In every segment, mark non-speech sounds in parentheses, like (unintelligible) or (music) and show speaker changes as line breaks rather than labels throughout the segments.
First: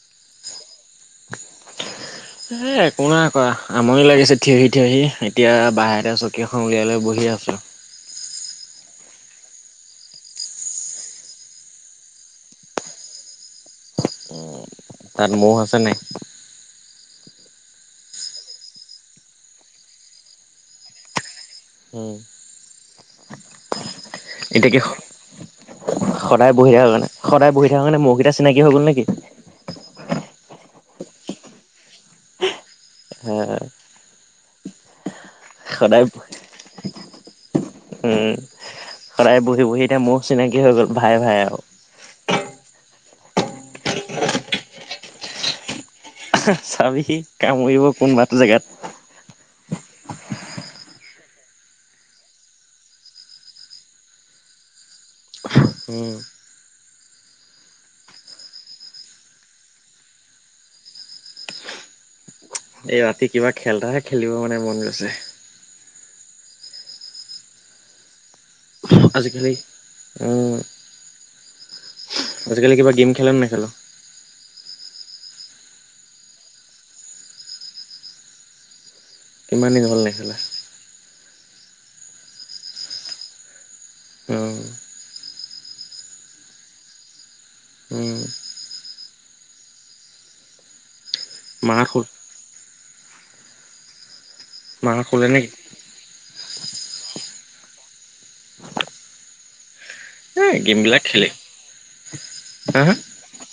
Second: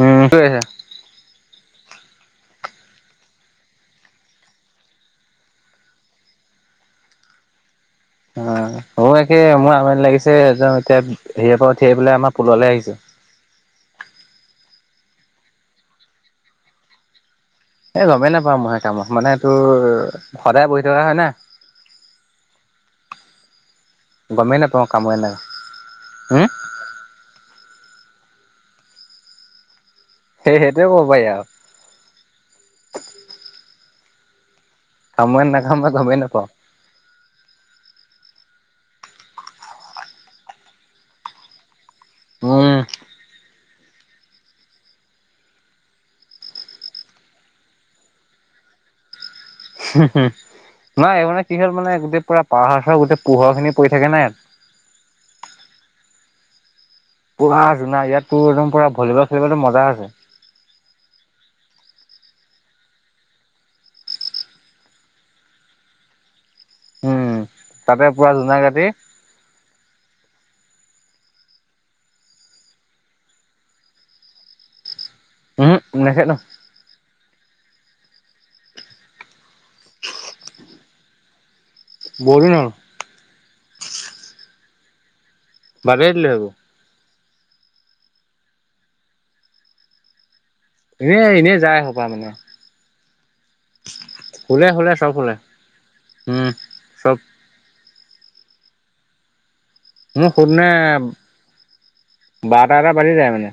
উম, সেইহে
এ, একো নাই কৰা আমনি লাগিছে, থিয়হি, থিয়হি। এতিয়া বাহিয়তে চকী এখন উলিয়াই লৈ বহি কে আছোঁ।
অ', (unintelligible) একে মোৰ আমনি লাগিছে, এজন, এতিয়া হেৰিয়াৰ পৰা উঠি আহি পেলায় আমাৰ পুললৈ আহিছোঁ। (inaudible)
তাত ম'হ আছে নে নাই?
এ, গমেই নাপাওঁ ম'হে কামোৰা। মানে তোৰ, সদায় বহি থকা হয় না।
উম।
গমেই
এতিয়া কি
নাপাওঁ কামোৰে না হম
স-সদায় বহি থাক নে? সদায় বহি (unintelligible) কাৰণে ম'হকেইটা চিনাকি হৈ গ'ল নেকি?
সেই, সেইটোৱে ক'ব পাৰি আৰু।
হে।
কামোৰে নে‌ নাকামোৰে গমেই নাপাওঁ।
উম, সদায় বহি, বহি এতিয়া ম'হ চিনাকি হৈ গ'ল। ভাই, ভাই আৰু।
উম।
চাবি, কামুৰিব কোনবা এটা জেগাত।
(inaudible) নাই এই মানে কি হ'ল মানে, গোটেই পুৰা পাহাৰখন, গোটেই পোহৰ খিনি পৰি থাকে নাই, ইয়াত?
(inaudible) ও।
পুৰা জোনাক ইয়াত, তোৰ একদম পুৰা ভলীবল খেলিবলৈ মজা আছে।
এই ৰাতি কিবা খেল এটাহে খেলিব মানে মন গৈছে।
উম, তাতে পুৰা জোনাক ৰা
আজিকালি, উম। আজিকালি কিবা গেম খেলনে, নেখেল?
ওহো, নেখেলোঁ।
কিমান দিন হ'ল নেখেলা?
বহু দিন হ'ল।
উম।
বাদেই দিলোঁ, হেইবোৰ।
উম।
এই, এনেই যায়
মাহঁত
এসোপা
শুল
মানে। শুলে, শুলে
মাহঁত
চব শুলে।
নেকি?
উম, চব। মোৰ
এ
(unintelligible)
গেমবিলাক খেলে হা
বাৰটা,
হা
এটা বাজি যায় মানে।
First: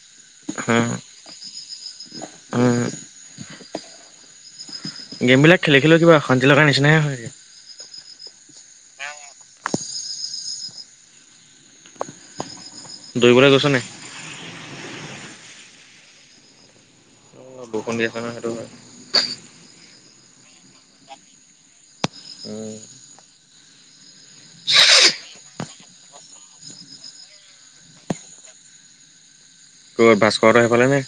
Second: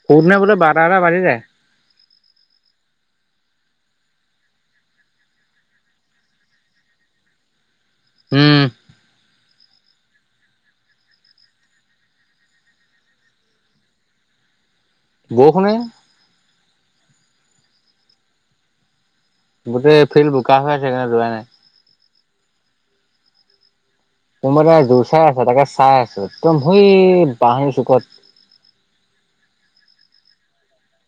(unintelligible) নে বোলে বাৰটা,
উম,
এটা বাজি যায়।
উম। গে'মবিলাক খেলি, খেলিও কিবা অশান্তি লগাৰ নিচিনাহে হয়গে।
উম।
দৌৰিবলৈ গৈছ নাই
বৰষুণেই
অ', বৰষুণ দি আছে ন সেইটো হয়
ফিল্ড বোকা হৈ আছে সেইকাৰণে যোৱা নাই
উম,
এটাই জোঁৰ চাই আছে তাকে চাই আছো সৌ একদম বাহ চুকত (inaudible)
ক'ত ভাস্কৰহঁতৰ সেইফালেনে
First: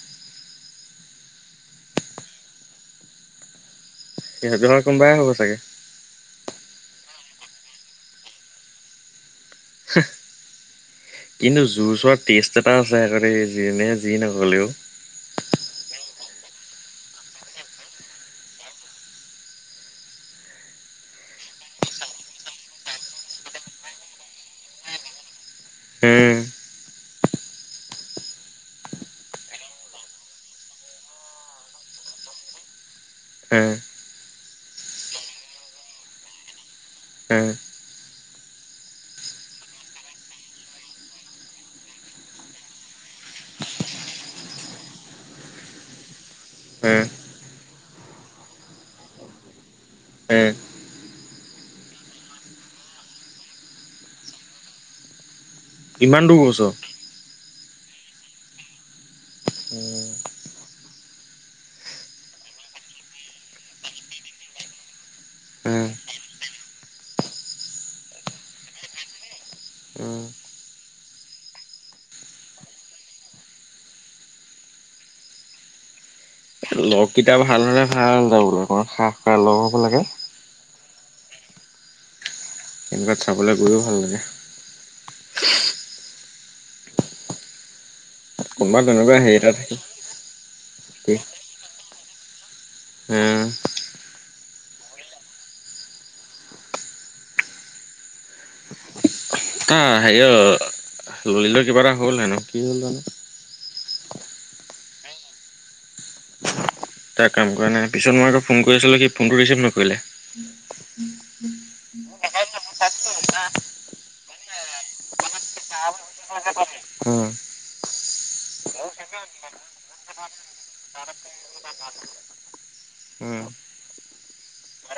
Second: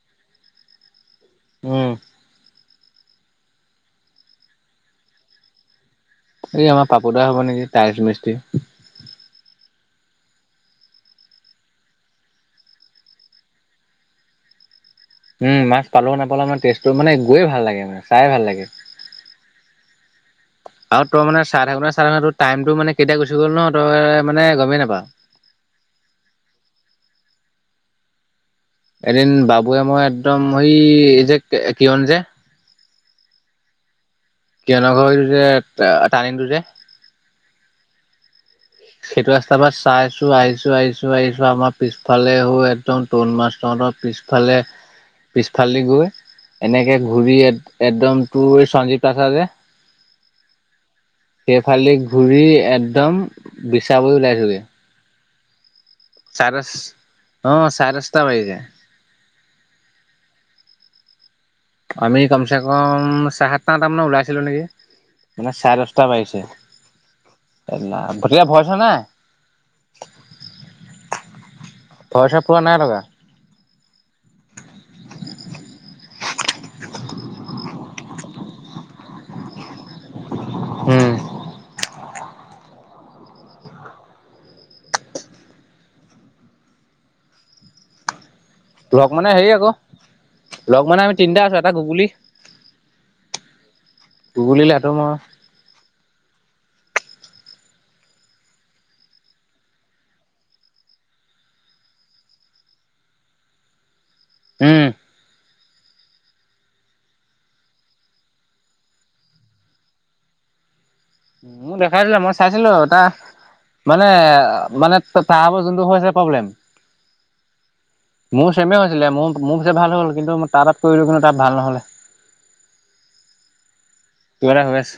উম
সিহঁতৰ কোনোবাই হ'ব চাগে
এই আমাৰ পাপু দা হ'ব নেকি তাইলচ মিস্ত্ৰী
(inaudible) কিন্তু জোঁৰ চোৱাৰ টেষ্ট এটা আছে দে যোনে যি নকলেও
উম মাছ পালেও নাপালেও মানে টেষ্টটো মানে গৈয়ে ভাল লাগে মানে চাই ভাল লাগে আৰু তই মানে চাই থাকোঁতে চাই থাকোঁতে টাইমতটো মানে কেতিয়া গুচি গ'ল ন তই মানে গমেই নাপাৱ (inaudible)
উম
এদিন বাবুৱে মই একদম এই যে কিয়ন যে
উম,
কিয়নো ঘৰৰ এইটো যে টানিঙটো যে
উম,
সেইটো ৰাস্তাৰ পৰা চাইছো আহিছো আহিছো আহিছো আমাৰ পিছফালে হৈ একদম তৰুণ মাষ্টৰ আমাৰ পিছফালে পিছফালেদি গৈ এনেকে
উম,
ঘূৰি একদম তোৰ সঞ্জীৱ কাঠা যে
এ
সেইফালে ঘূৰি একদম বিচাবৈ ওলাইছে গৈ
ইমান দূৰ গছ
অ চাৰে দচটা বাজিছে আমি কমছে কম চাৰে সাত আঠটামানত ওলাইছিলো নেকি? মানে চাৰে
উম,
দচটা বাজিছে গতিকে ভয় চয় নাই
উম।
পইচা পোৱা নাই দাদা
লগকেইটা ভাল হলে ভাল যাবলৈ খাহ থকা লগ হ'ব লাগে
হু
এইবিলাক চাবলৈ গৈও ভাল লাগে কোনোবা
লগ
তেনেকুৱা
মানে
এটা
হেৰি আকৌ
থাকে।
লগ মানে আমি তিনিটা আছো এটা গুগুলি
এ
গুগুলী লাটো মই
এ হেৰি অ ললিতৰ কিবা এটা হ'ল হেনো কি হ'ল জানো
উম
তাৰ কাম কৰা নাই পিছত মই আকৌ ফোন কৰি আছিলো কি ফোনটো ৰিচিভ নকৰিলে
মোক দেখাই দিলে মই চাইছিলো টা মানে মানে তাৰ যোনটো আ হৈছে প্ৰব্লেম
উম
মোৰ চেমে হৈছিলে মোৰ মোৰ হৈছে ভাল হ'ল কিন্তু মই তাৰ তাত কৰিলো কাৰণে তা ভাল নহলে (inaudible)
উম
কিবা এটা হৈ আছে।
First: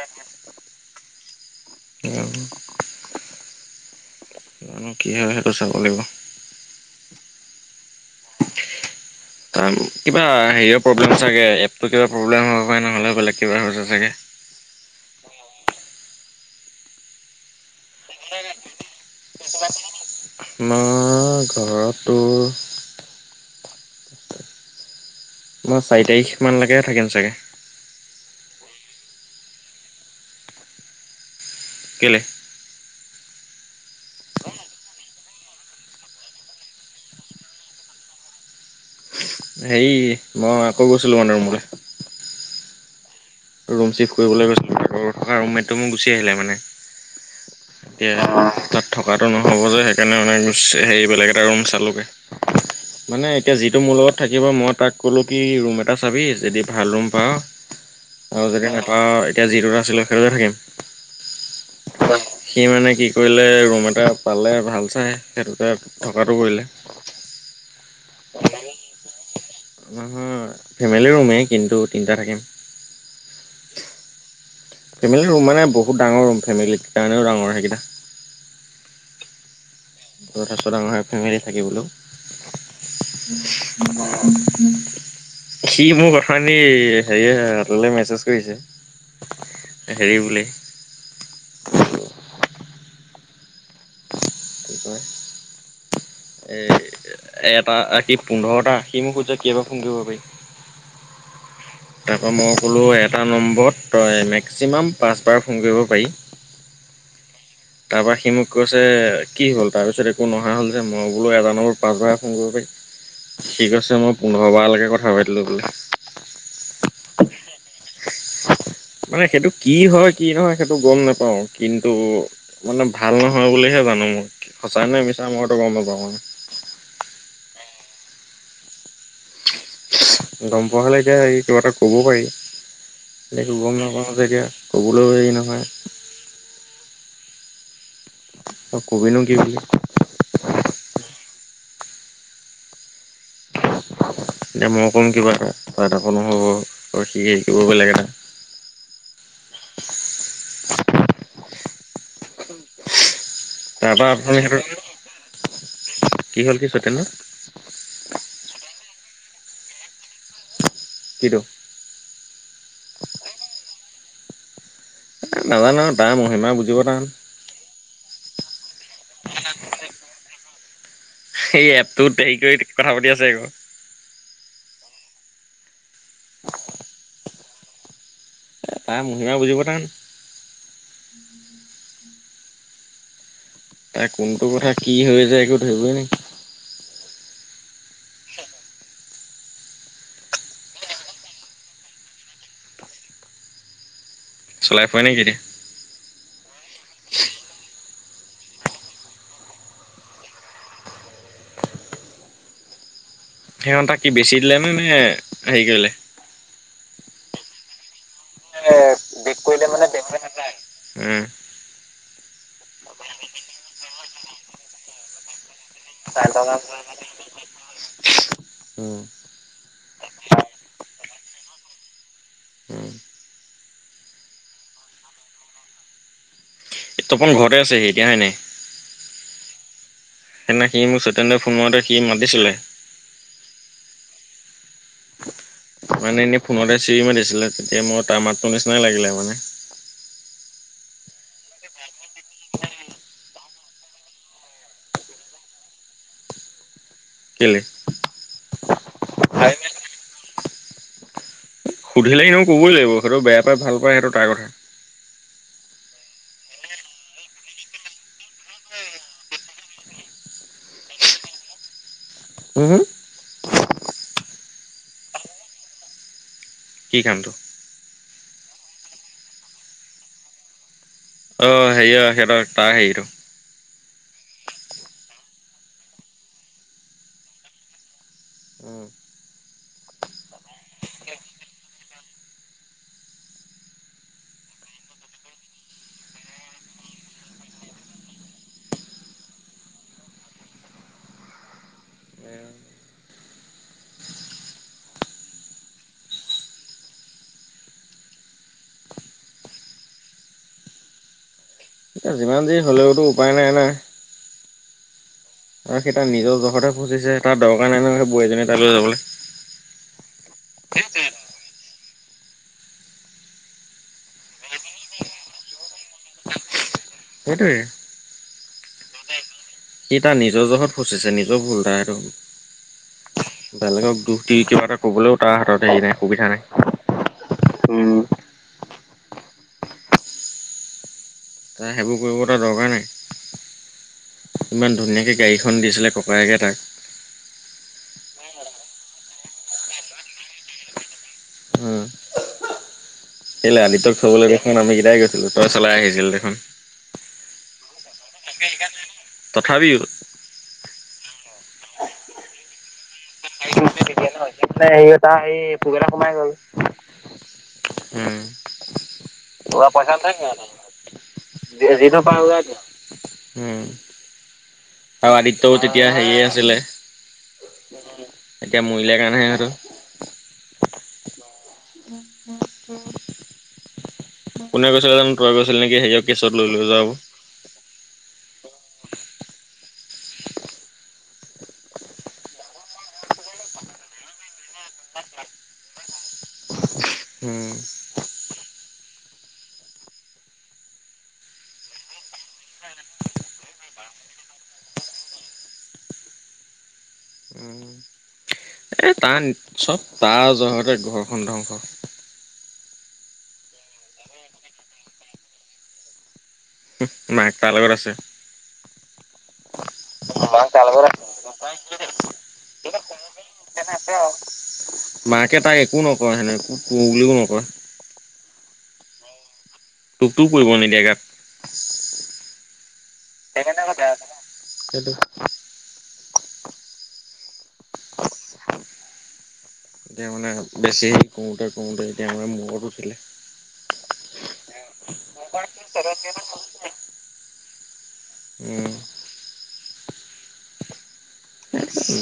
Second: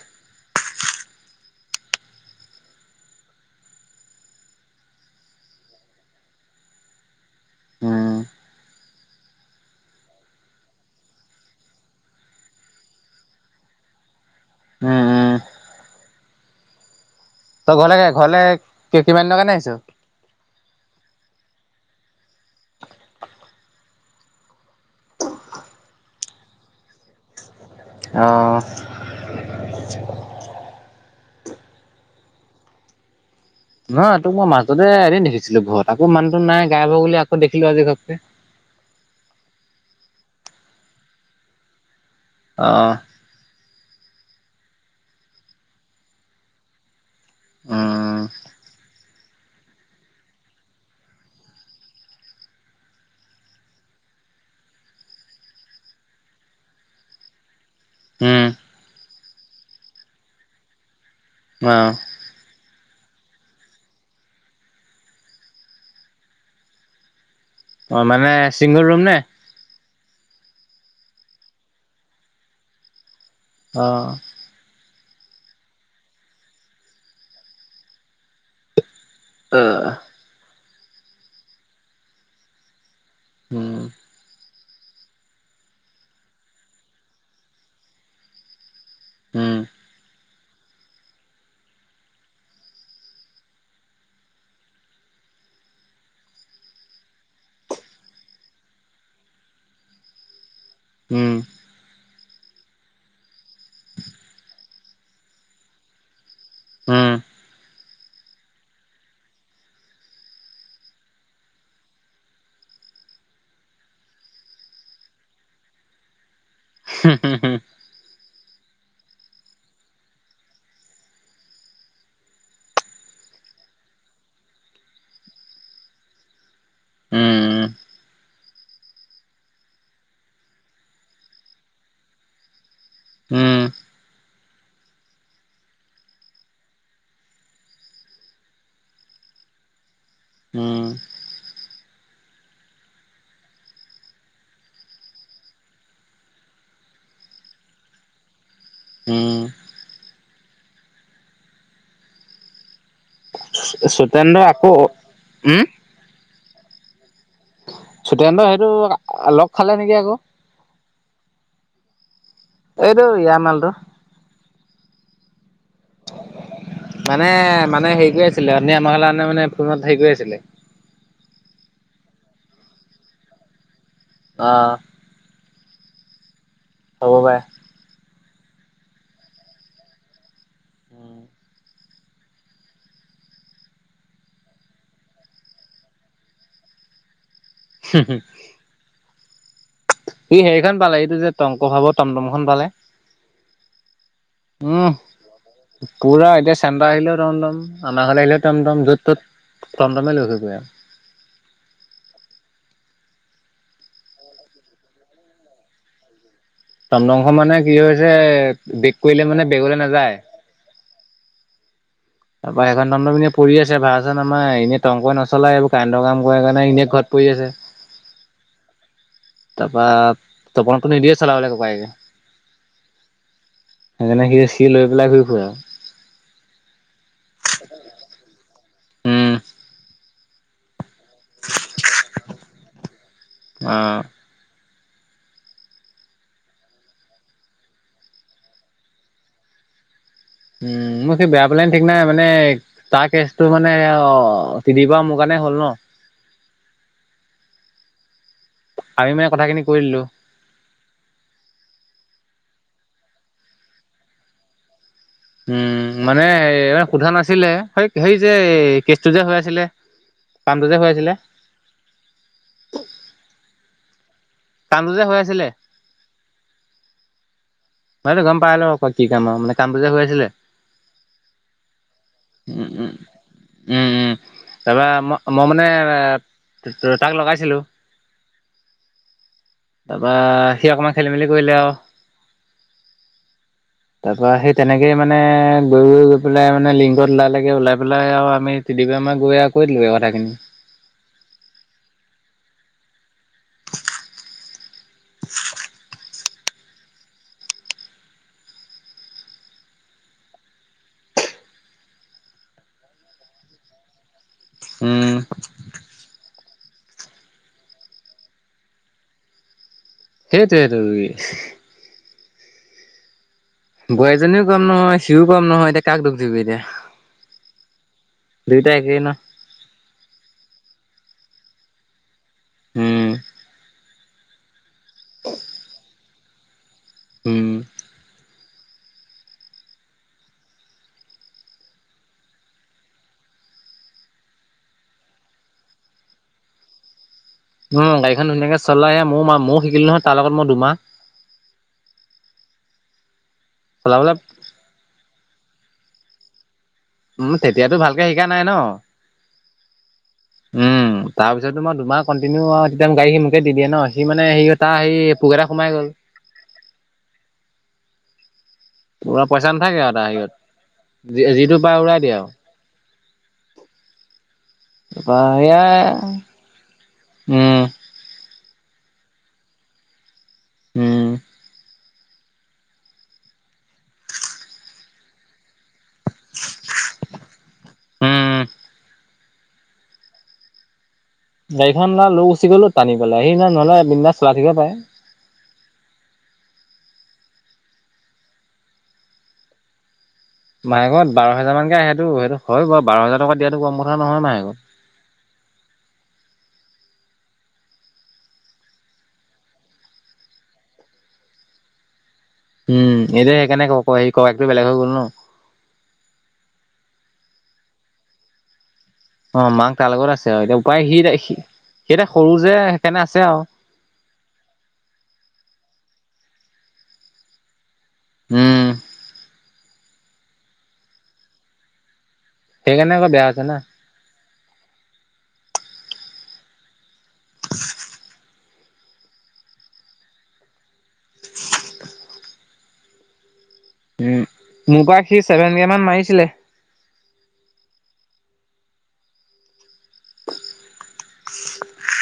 জানো কি হয় সেইটো চাব লাগিব
উম
তাৰ কিবা হেৰি প্ৰব্লেম চাগে এপতো কিবা প্ৰব্লেম হয় নহলে বেলেগ কিবা হৈছে চাগে
উম উম উম তই ঘৰলৈ ঘৰলে কিমান দিনৰ কাৰণে আহিছ
মই ঘৰতটো
অ
মই চাৰি তাৰিখ মানলৈকে থাকিম চাগে
অ
কেলে
নহ তোক মই মাজতে এদিন দেখিছিলো ঘৰত আকৌ মানুহটো নাই গাইব হৈ গলি বুলি আকৌ দেখিলো আজি ঘৰতকে
হেৰি মই আকৌ গৈছিলো মানে ৰুমলৈ
অহ
ৰুম চিফ কৰাবলৈ গৈছিলো আগত থকা ৰুমেটটো মো গুচি আহিলে মানে
উম
এয়া তত থত থকটো নহ'ব যে সেইকাৰণে মানে হেৰি বেলেগ এটা ৰুম চালোগৈ মানে এতিয়া যিটো মোৰ লগত থাকিব মই তাক ক'লো কি ৰুম এটা চাবি যদি ভাল ৰুম পাৱ আৰু
উম
যে নাপায় এতিয়া যিটোত আছিলে সেইটোতে থাকিম
অ
সি মানে কি কৰিলে ৰুম এটা পালে ভাল চাই সেইটোতে থকটো কৰিলে
অ মানে চিংগল ৰুম নে?
নহয় ফেমিলি ৰুমেই কিন্তু তিনিটা থাকিম
আহ
ফেমিলি ৰুম মানে বহুত ডাঙৰ ৰুম ফেমিলীৰ কাৰণেও ডাঙৰ সেইকেইটা
অ
তথাৰিছত আমাৰ ফেমিলি থাকিবলৈো সি মোৰ কথাখিনি হেৰিয়ে হোটলে মেছেজ কৰিছে
উম
হেৰি বুলি কি কয় এই এটা আশী পোন্ধৰটা আশি মোক খোজ যে কাব ফোন কৰিব পাৰি
উম
তাৰপৰা মই ক'লো এটা নম্বৰত তই মেক্সিমাম পাঁচবাৰ ফোন কৰিব পাৰি
হম
তাৰ পৰাৰা সি মোক কৈছে কি হল তাৰ পিছত একো নহা হল যে মই বোলো এজানোবোৰ পাছব ফোন কৰিব পাৰি ঠিক আছে মই পোন্ধৰ বাৰলৈকে কথা পাতিলো বোলে
হম হুম হু
মানে সেইটো কি হয় কি নহয় সেইটো গম নোপাও কিন্তু মানে ভাল নহয় বুলিহে জানো মই সঁচাই নাই মিছা মইতো গম নাপাওঁ মানে
উম
গম পোৱা হলে এতিয়া হে কিবা এটা কব পাৰি এনেকো
উম
গম নাপাওঁ জগে ক'বলৈও হেৰি নহয় কবিিনো কি বুলি
উম
এতিয়া মই কম কিবা এটা কিব এটাাকো নহ'ব শিক শিকিব বেলেগ এটা
উম
তাৰপা আপুনি
সতেন্দ্ৰ
সেইটো
আকৌ উম
কি হ'ল কি সতেন
চুতেন্দ্ৰ সেইটো লগ খালে নেকি আকৌ
কিটো
এইটো ইমালটো
এ নাজানো তাৰ মহিমা বুজিব টান।
মানে মানে হেৰি কৰি আ ছিলে আপুনি আমাৰ কাৰণে মানে ফোনত হেৰি কৰি আছিলে
এই এপটো হেৰি কৰি কথা পাতি আছে আকৌ
আহ ৰৱে
এটা মহিমা বুজিবটান তাই কোনটো কথা কি হৈ যায় একো ধৰিবই নেকি
হুম হুম স হেৰিখন পালে এইটো যে টংক ভাৱ টমটম খনপালে
চলাই
উম
ফুৰে নেকি এতিয়া
পুৰা এতি ঠডা আহিলেও টমটম (unintelligible) (unintelligible)
সিহঁতাক কি বেছি দিলে নে নে হেৰি কৰিলে
টমটম খন মানে কি হৈছে
এ
বেগ কৰিলে মানে বেগলৈ নাযায়
উম
তাপা সেইখনটমটম (unintelligible) (unintelligible)
চাৰে টকা
এনে ঘৰত পৰি আছে
উম
তাপা তপনকটো নিদিয়ে চলাবলে ককায়েকে
উম।
সেনেকে চি লৈ পেলাই ঘূৰি ফুৰে আ ওঁ
তপন ঘৰতে আছেহি এতিয়া এনেই
উম
সেইদিনা সি মোক সতেন্দ্ৰ ফোন মাৰোঁতে সি মাতিছিলে
অ
মানে এনেই ফোনতে চিৰি মাতিছিলে তেতিয়া মোৰ ত মাতটো নিচিননা লাগিলে মানে
উম, মোক সি বেয়া পালে ঠিক নাই মানে তাৰ কেচটো মানে অ তি দিব মোৰ কাৰণে হ'ল ন
কেলে
আমি মানে কথাখিনি কৰিদিলো
সুধিলে সিনিও ক'বই লাগিব সেইটো বেয়া পাই ভাল পায় সেইটো তাৰ কথা
উম মানে সোধা নাছিলে স হেৰি যে কেচটো যে হৈ আছিলে (unintelligible) বজা হৈ আছিলে
উম
কামটো যে হৈ আছিলে।
কি কামটো?
বাই গম পাই ল আকৌ কি কাম আৰু মানে কাম টো যে হৈ আছিলে।
অ হেৰিয়া সিহঁতৰ তাক হেৰিত
উম-উম তাৰপৰা মই মই মানে তাক লগাইছিলো।
উম,
তাপা সি অকণমান খেলি মেলি কৰিলে আওঁ তাৰ সেই তেনেকেই মানে গৈ গৈ গৈ পেলাই মানে লিংগত ওলাই লাগে ওলাই পেলাই আৰু আমি (unintelligible) (inaudible) (inaudible)
এতিয়া যিমান দেৰি হ'লেওতো উপায় নাই-নাই।
উম
জহতে ফচিছে তাৰ দৰকাৰ নাই নহয় সেই বৌ এজনীয়ে তাই যাবলৈ
সেই তোৱে টো বোৱাৰীএজনীও কম নহয় সিও কম নহয় এতিয়া কাক দুুখ দিব য়োএতিয়া
হেটোৱে
দুইটা এক ন
সি তাৰ নিজৰ জখত ফুচিছে নিজৰ ভুল তাৰ এটো
উম
বেলেগক দুখ দি কিবা এটা কবলৈও তাৰ হাতত হেৰি নাই সুবিধা নাই।
হম
ত সেইবোৰ কৰিব এাৰ দৰকাৰ নাই। ইমান ধুনীয়াকৈ গাড়ীখন দিছিলে ককায়েকে তাক
উম গাড়ীখন ধুনীয়াকে চলাই আহ ময়ো ম ময়ো শিকিলো নহয়। তাৰ লগত মই দুমাহ
(unintelligible) তই
চলাবলে
চলাই আহিছিল দেখোন
উম, তেতিয়াতো ভালকে শিকা নাই ন
তথাপিও
উম, তাৰপিছতো ম দুমাহ কণ্টিনিউ আৰু তেতিয়া গাড়ী মোকে দি দিয়ে ন। সি
মানে
হেৰি
হে
তাৰ হেৰি
এটা এই
সোমাই
পোক এটা কমাই গল উম
পুৰা
পোৰা
নাথাকে আৰু
পইচা ন
তাৰ
থ
হেৰিয়ত যিটো
ন
পাই
জি
উৰাই দিয়ে আৰু
পাই। (unintelligible) হম।
তাৰপৰা
আৰু
সেয়াই
আদিত্যও তেতিয়া হেৰিয়ে
উম,
আছিলে। এতিয়া মৰিলাৰ কাৰণহে সিহতৰ
উম,
উ (inaudible) কোনে গৈছিলে জানো, তই গৈছিল নেকি সেও কেছত লৈ লৈ যোৱা হ
উম, গাড়ীখন লৈ গুচি গ'লো টানি পেলাই সেইদিনা নহলে বিনা চলা থঠিকে পায়।
(inaudible) উম,
মাহেকত বাৰ হোজাৰ মানকে আহ সেইটো -সেইটো হয় বাৰু বাৰ হাজাৰ টকা দিয়াতো কম কথা নহয় মাহেকত। (inaudible)
উম। এ তাৰ চব তাৰ জহৰতে ঘৰখন ধ্বংস
উম, এইটো সেইকাৰণে ক - ক হেৰি ক একটো বেলেগ হৈ গ'ল ন।
মাই তাৰ লগত আছে।
অ, মাক তাৰ লগত আছে আৰু
মাক
এতিয়া
তাৰ
উপায়
লগত
সি
আছে।
তাই সি সিতে সৰু যে সেইকাৰণে আছে আৰু।
মাকে তাক একো নকয় সেনেক একো বুলিও নকয়।
উম,
তোপো পৰিব নিদিয়ে গাত।
সেইকাৰণে আকৌ বেয়া হৈছে না।
সেইকাৰণে আকৌ বেয়া হৈছে ন। সেইটো
(inaudible)
এতিয়া মানে বেছি কওঁতে - কওঁতে এতিয়া মানে মূৰত উঠিলে।
উম, মোৰ পৰা সি চেভেন কোমান মাৰিছিলে
উম,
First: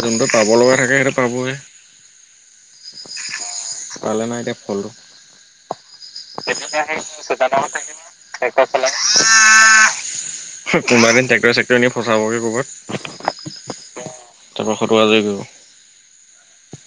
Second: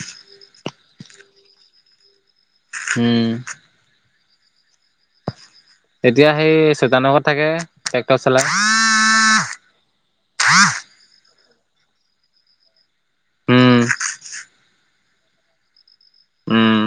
যোনটো পাব লগা থাকে সেইটো পাবই।
উম,
তালে নাই এতিয়া ফলটো।
এতিয়া সেই
তেদি আহেইট
চৈতানৰ ঘৰত থাকে।
ন থ
ট্ৰেক্টৰ চলাই
এক চ লাগ (unintelligible) কোনোবা দিন ট্ৰেক্টৰ ছেক্টৰ নি ফচাবগে ক'ৰবাত।
উম,
সোতৰশ টকাজ গৈ (unintelligible)
উম,